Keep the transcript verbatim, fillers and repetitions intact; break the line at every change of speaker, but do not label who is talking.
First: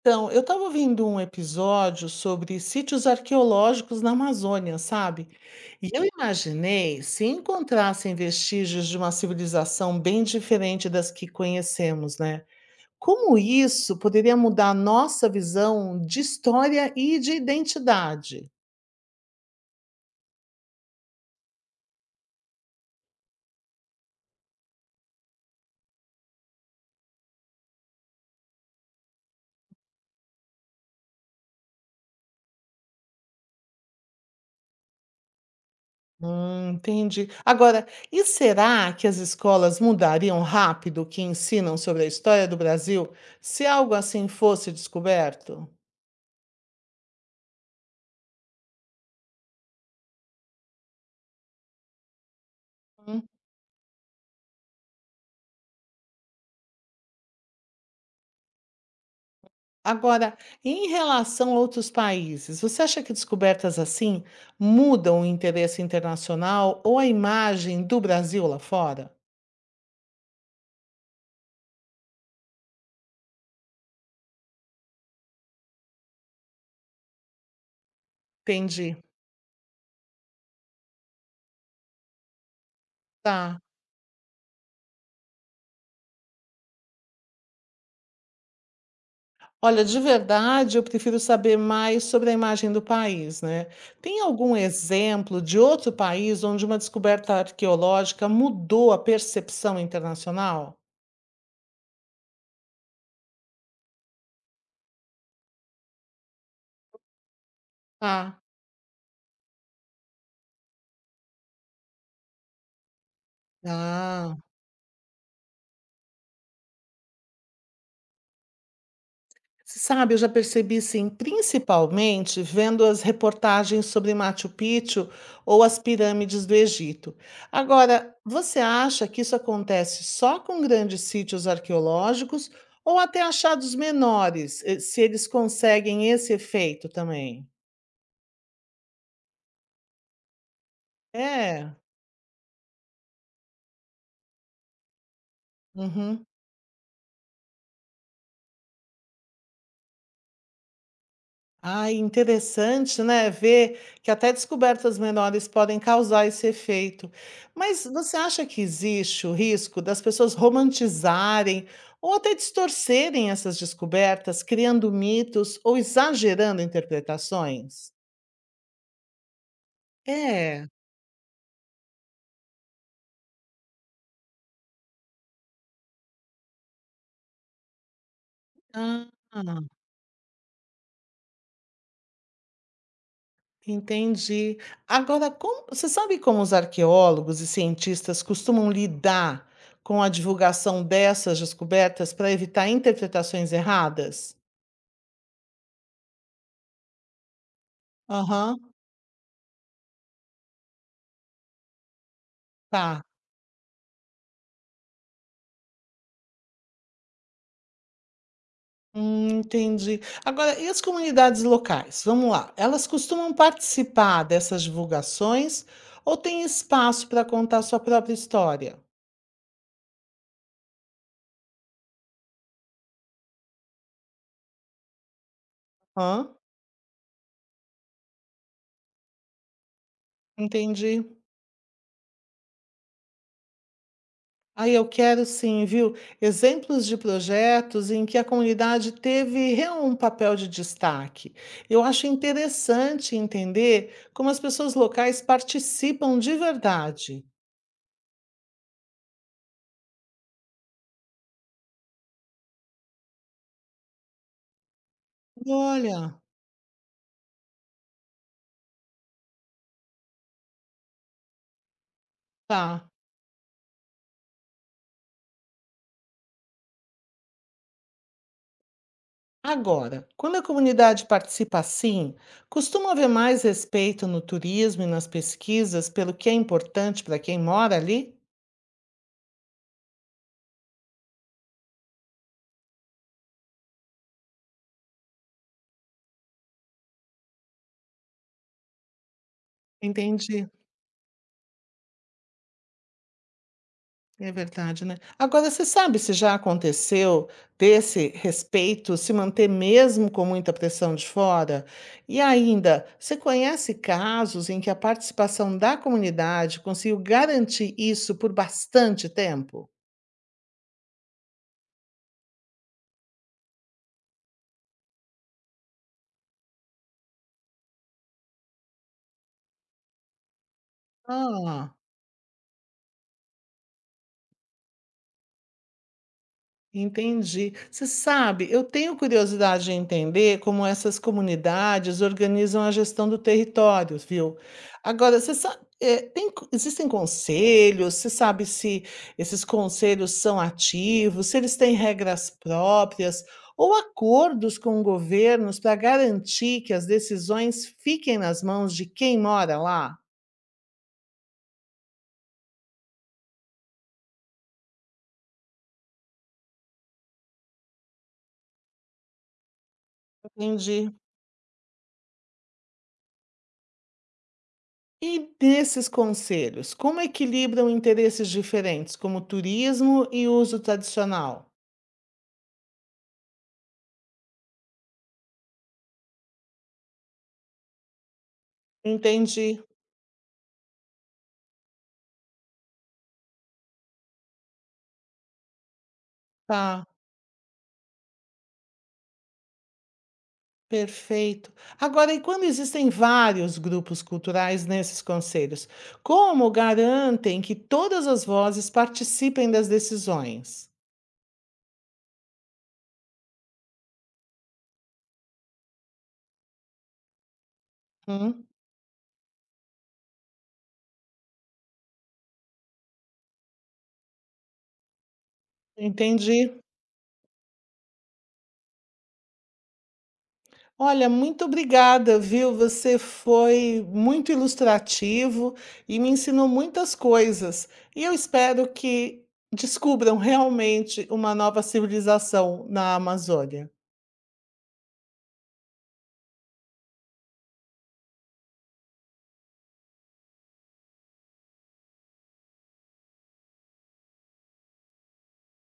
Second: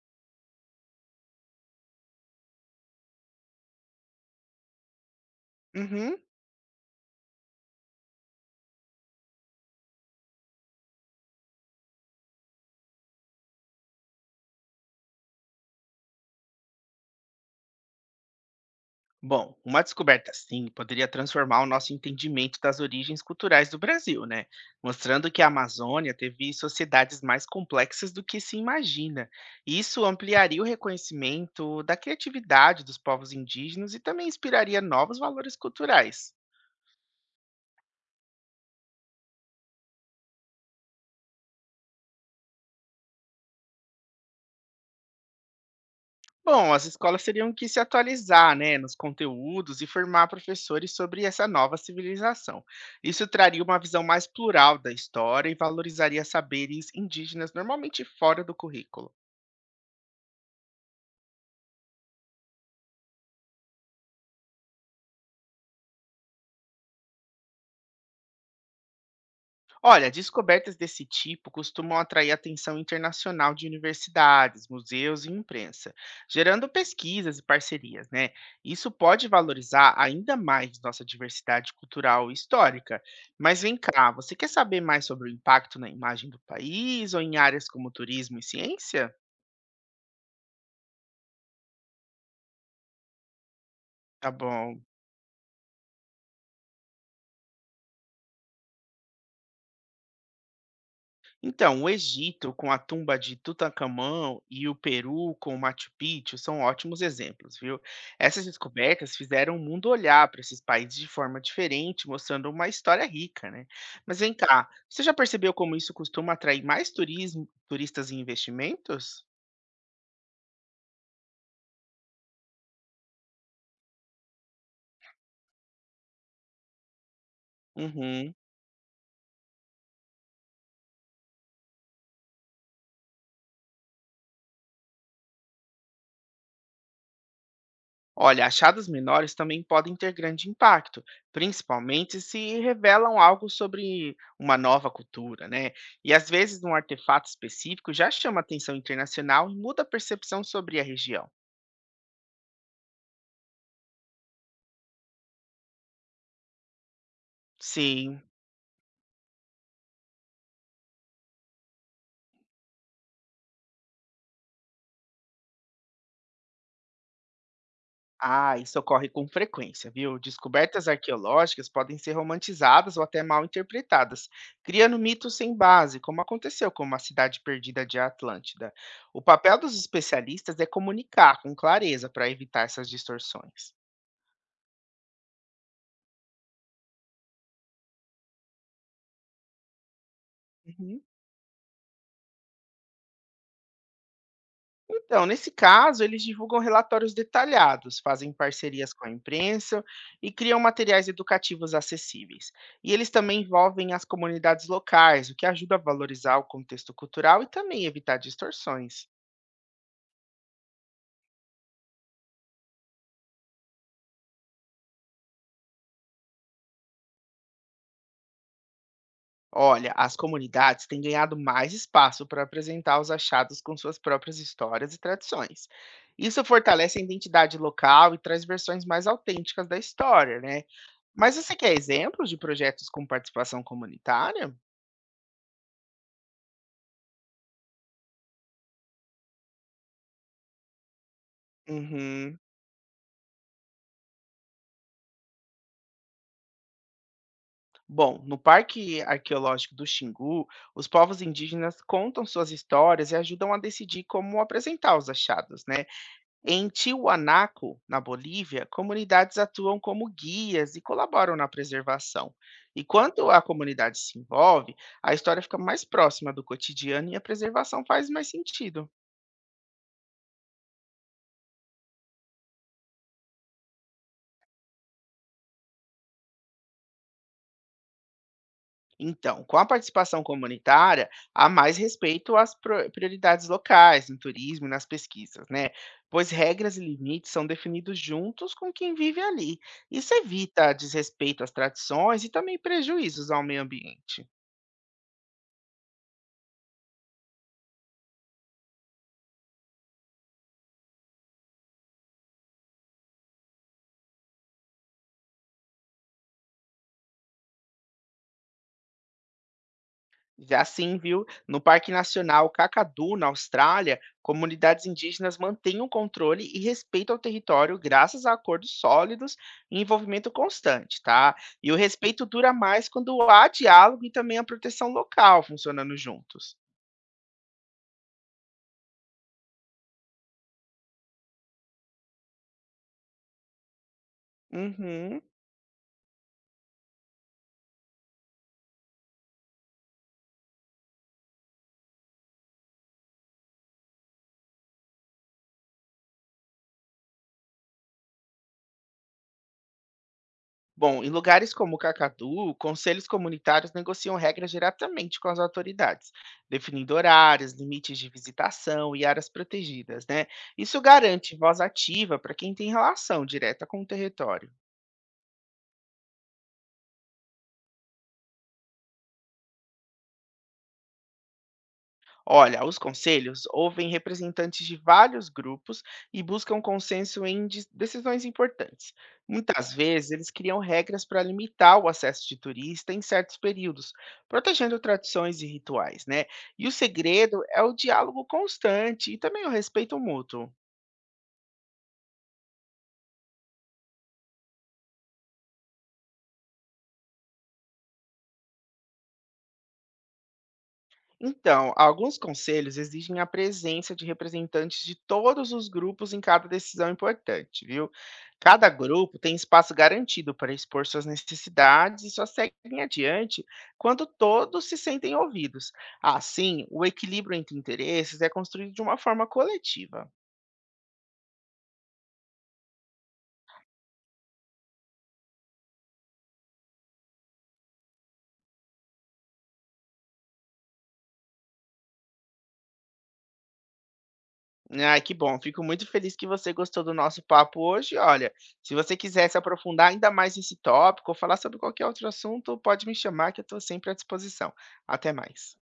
Então, eu estava vendo um episódio sobre sítios arqueológicos na Amazônia, sabe? E eu
Uhum.
imaginei se encontrassem vestígios de uma civilização bem diferente das que conhecemos, né? Como isso poderia mudar a nossa visão de história e de identidade?
Bom, uma descoberta assim poderia transformar o nosso entendimento das origens culturais do Brasil, né? Mostrando que a Amazônia teve sociedades mais complexas do que se imagina. Isso ampliaria o reconhecimento da criatividade dos povos indígenas e também inspiraria novos valores culturais.
Hum, entendi. Agora, e será que as escolas mudariam rápido o que ensinam sobre a história do Brasil se algo assim fosse descoberto?
Bom, as escolas teriam que se atualizar, né, nos conteúdos e formar professores sobre essa nova civilização. Isso traria uma visão mais plural da história e valorizaria saberes indígenas normalmente fora do currículo.
Agora, em relação a outros países, você acha que descobertas assim mudam o interesse internacional ou a imagem do Brasil lá fora?
Olha, descobertas desse tipo costumam atrair atenção internacional de universidades, museus e imprensa, gerando pesquisas e parcerias, né? Isso
Entendi.
pode valorizar ainda mais nossa diversidade cultural e histórica.
Tá.
Mas vem cá, você quer saber mais sobre o impacto na imagem do país ou em áreas como turismo e ciência?
Olha, de verdade, eu prefiro saber mais sobre a imagem do país, né? Tem
Tá
algum
bom.
exemplo de outro país onde uma descoberta arqueológica mudou a percepção internacional?
Então, o Egito com a tumba de Tutancâmon e o Peru com o Machu Picchu são ótimos exemplos, viu?
Ah,
Essas descobertas fizeram o mundo olhar para esses países de forma diferente, mostrando uma história rica, né? Mas vem
ah.
cá, você já percebeu como isso costuma atrair mais turismo, turistas e investimentos?
Você sabe, eu já percebi sim, principalmente vendo as reportagens sobre Machu Picchu ou as pirâmides do Egito. Agora,
Uhum.
você acha que isso acontece só com grandes sítios arqueológicos ou até achados menores, eh, se eles conseguem esse efeito também?
Olha, achados menores também podem ter grande impacto,
É.
principalmente se revelam algo sobre uma nova cultura, né? E
Uhum.
às vezes um artefato específico já chama atenção internacional e muda a percepção sobre a região.
Ai, interessante, né, ver que até descobertas menores podem causar esse efeito. Mas você
Sim,
acha que existe o risco das pessoas romantizarem ou até distorcerem essas descobertas, criando mitos ou exagerando interpretações?
ah, isso ocorre com frequência, viu?
É.
Descobertas arqueológicas podem ser romantizadas ou até mal interpretadas, criando mitos sem base, como aconteceu com a cidade perdida de Atlântida.
Ah,
O papel dos especialistas é comunicar com clareza para evitar essas distorções.
entendi. Agora, como- você sabe como os arqueólogos e cientistas costumam lidar com a divulgação
Uhum.
dessas descobertas para evitar interpretações erradas?
Então, nesse caso, eles divulgam relatórios detalhados, fazem
Aham,
parcerias com a imprensa e criam materiais educativos acessíveis. E
tá.
eles também envolvem as comunidades locais, o que ajuda a valorizar o contexto cultural e também evitar distorções.
Hum, entendi. Agora, e as comunidades locais? Vamos lá. Elas costumam participar dessas divulgações ou tem espaço para contar sua própria história?
Olha, as comunidades têm ganhado mais espaço para apresentar os achados com suas próprias histórias e tradições.
Hã?
Isso fortalece a identidade local e traz versões mais autênticas da história, né?
Entendi.
Mas você quer exemplos de projetos com participação comunitária?
Aí eu quero sim, viu? Exemplos de projetos em que a comunidade teve real um papel de destaque. Eu acho
Uhum.
interessante entender como as pessoas locais participam de verdade.
Bom, no Parque Arqueológico do Xingu, os povos indígenas contam suas histórias e ajudam a decidir como apresentar os achados, né?
Olha,
Em Tiwanaku, na Bolívia, comunidades atuam como guias e colaboram na preservação. E
tá.
quando a comunidade se envolve, a história fica mais próxima do cotidiano e a preservação faz mais sentido.
Agora, quando a comunidade participa assim, costuma haver mais respeito no turismo e nas pesquisas pelo que é importante para quem mora ali?
Então, com a participação comunitária, há mais respeito às pro- prioridades locais, no turismo e nas pesquisas, né? Pois regras e limites são definidos juntos com quem vive ali. Isso
Entendi,
evita desrespeito às tradições e também prejuízos ao meio ambiente.
é verdade, né? Agora, você sabe se já aconteceu desse respeito se manter mesmo com muita pressão de fora? E ainda, você conhece casos em que a participação da comunidade conseguiu garantir isso por bastante tempo?
Já sim, viu? No Parque Nacional Kakadu, na Austrália, comunidades indígenas mantêm o controle e respeito ao território graças a acordos sólidos e envolvimento constante, tá? E
Ah.
o respeito dura mais quando há diálogo e também a proteção local funcionando juntos.
Entendi. Você sabe, eu tenho curiosidade de entender como essas comunidades organizam a gestão do território, viu? Agora,
Uhum.
você sabe, tem, existem conselhos? Você sabe se esses conselhos são ativos, se eles têm regras próprias ou acordos com governos para garantir que as decisões fiquem nas mãos de quem mora lá?
Bom, em lugares como Cacatu, conselhos comunitários negociam regras diretamente com as autoridades, definindo horários, limites de visitação e áreas protegidas, né? Isso
Entendi.
garante voz ativa para quem tem relação direta com o território.
E desses conselhos, como equilibram interesses diferentes, como turismo e uso tradicional?
Olha, os conselhos ouvem representantes de vários grupos e buscam consenso em de- decisões importantes.
Entendi.
Muitas vezes, eles criam regras para limitar o acesso de turista em certos períodos, protegendo tradições e rituais, né? E o
Tá,
segredo é o diálogo constante e também o respeito mútuo.
perfeito. Agora, e quando existem vários grupos culturais nesses conselhos, como garantem que todas as vozes participem das decisões?
Então, alguns conselhos exigem a presença de representantes de todos os grupos em cada decisão importante, viu?
Hum,
Cada grupo tem espaço garantido para expor suas necessidades e só seguem adiante quando todos se sentem ouvidos.
entendi.
Assim, o equilíbrio entre interesses é construído de uma forma coletiva.
Olha, muito obrigada, viu? Você foi muito ilustrativo e me ensinou muitas coisas. E eu espero que descubram realmente uma nova civilização na Amazônia.
Ai, que bom. Fico muito feliz que você gostou do nosso papo hoje. Olha, se você quiser se aprofundar ainda mais nesse tópico ou falar sobre qualquer outro assunto, pode me chamar que eu estou sempre à disposição. Até mais.